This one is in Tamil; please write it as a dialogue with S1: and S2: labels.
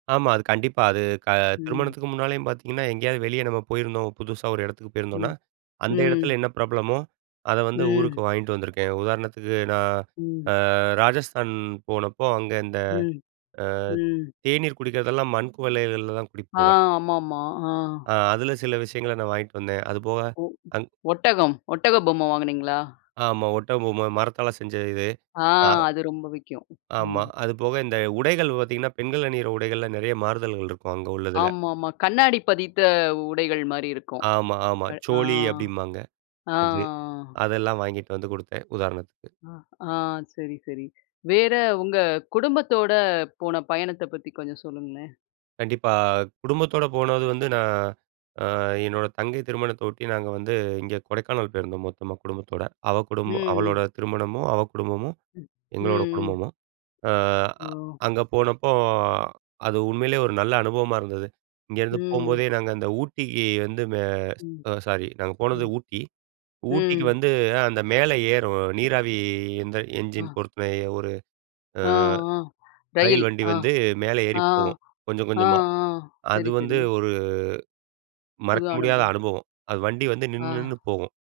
S1: ஆமா. அது கண்டிப்பா. அது க
S2: ம்.
S1: திருமணத்துக்கு முன்னாலேயும் பாத்தீங்கன்னா, எங்கயாது வெளிய நம்ம போயிருந்தோம். புதுசா ஒரு இடத்துக்கு போயிருந்தோம்ன்னா,
S2: ம்,
S1: அந்த
S2: ம்.
S1: இடத்துல என்ன பிரபலமோ அத வந்து ஊருக்கு
S2: ம்.
S1: வாங்கிட்டு வந்துருக்கேன். உதாரணத்துக்கு நான்
S2: ம்.
S1: அ ராஜஸ்தான் போனப்போ, அங்க இந்த அ
S2: ம், ம்.
S1: தேநீர் குடிக்கறதெல்லாம் மண் குவளைகள்ல தான்
S2: ஆ
S1: குடிப்பாங்க.
S2: ஆமாமா. ஆ.
S1: அ அதுல சில விஷயங்கள நான் வாங்கிட்டு வந்தேன். அதுபோக
S2: ஒ
S1: அங்
S2: ஒட்டகம், ஒட்டக பொம்ம வாங்குனீங்களா?
S1: ஆமா. ஒட்டக பொம்ம மரத்தால செஞ்ச இது.
S2: ஆ
S1: ஆ.
S2: அது ரொம்ப விக்கும்.
S1: ஆமா.
S2: ம்.
S1: அது போக இந்த உடைகள் பாத்தீங்கன்னா, பெண்கள் அணியிற உடைகள்ல நெறைய மாறுதல்கள் இருக்கும், அங்க உள்ளதுல.
S2: ஆமாமா. கண்ணாடி பதித்த உடைகள் மாரி இருக்கும்.
S1: ஆமா, ஆமா.
S2: [unintelligible] ஆ,
S1: 'சோளி' அப்டிம்பாங்க,
S2: ஆ.
S1: அது. அதெல்லாம் வாங்கிட்டு வந்து குடுத்தேன், உதாரணத்துக்கு.
S2: ஆ. ஆ செரி, செரி. வேற உங்க குடும்பத்தோட போன பயணத்த பத்தி கொஞ்சம் சொல்லுங்களேன்?
S1: கண்டிப்பா. குடும்பத்தோட போனது வந்து நான் அ என்னோட தங்கை திருமணத்த ஒட்டி நாங்க வந்து இங்க கொடைக்கானல் போயிருந்தோம் மொத்தமா குடும்பத்தோட. அவ குடும்போ அவளோட
S2: ம்.
S1: திருமணமும், அவ குடும்பமும்,
S2: ம். ம்,
S1: எங்களோட
S2: ம்.
S1: குடும்பமும். ஆ, அ
S2: ஓ.
S1: அங்க போனப்போ, அது உண்மையிலே ஒரு நல்ல அனுபவமா இருந்தது. இங்கேருந்து
S2: ம்.
S1: போம்போதே நாங்க அந்த ஊட்டிக்கி வந்து, மே
S2: ம்.
S1: சாரி, நாங்க போனது
S2: ம்.
S1: ஊட்டி. ஊட்டிக்கு
S2: ம்.
S1: வந்து அ அந்த மேல ஏறும், நீராவி இந்த என்ஜின்
S2: அ.
S1: பொறுத்துன ஒரு அ
S2: அ, ஆ.
S1: ரயில்
S2: ரயில்
S1: வண்டி
S2: ஆ,
S1: வந்து மேல ஏறி
S2: ஆ.
S1: போகும் கொஞ்சம்,
S2: ஆ, ஆ
S1: கொஞ்சமா. அது
S2: செரி,
S1: வந்து
S2: செரி.
S1: ஒரு
S2: புது
S1: மறக்க முடியாத
S2: அனுபவ்
S1: அனுபவம். அது வண்டி வந்து நின்னு, நின்னு
S2: ஆ.
S1: போகும்.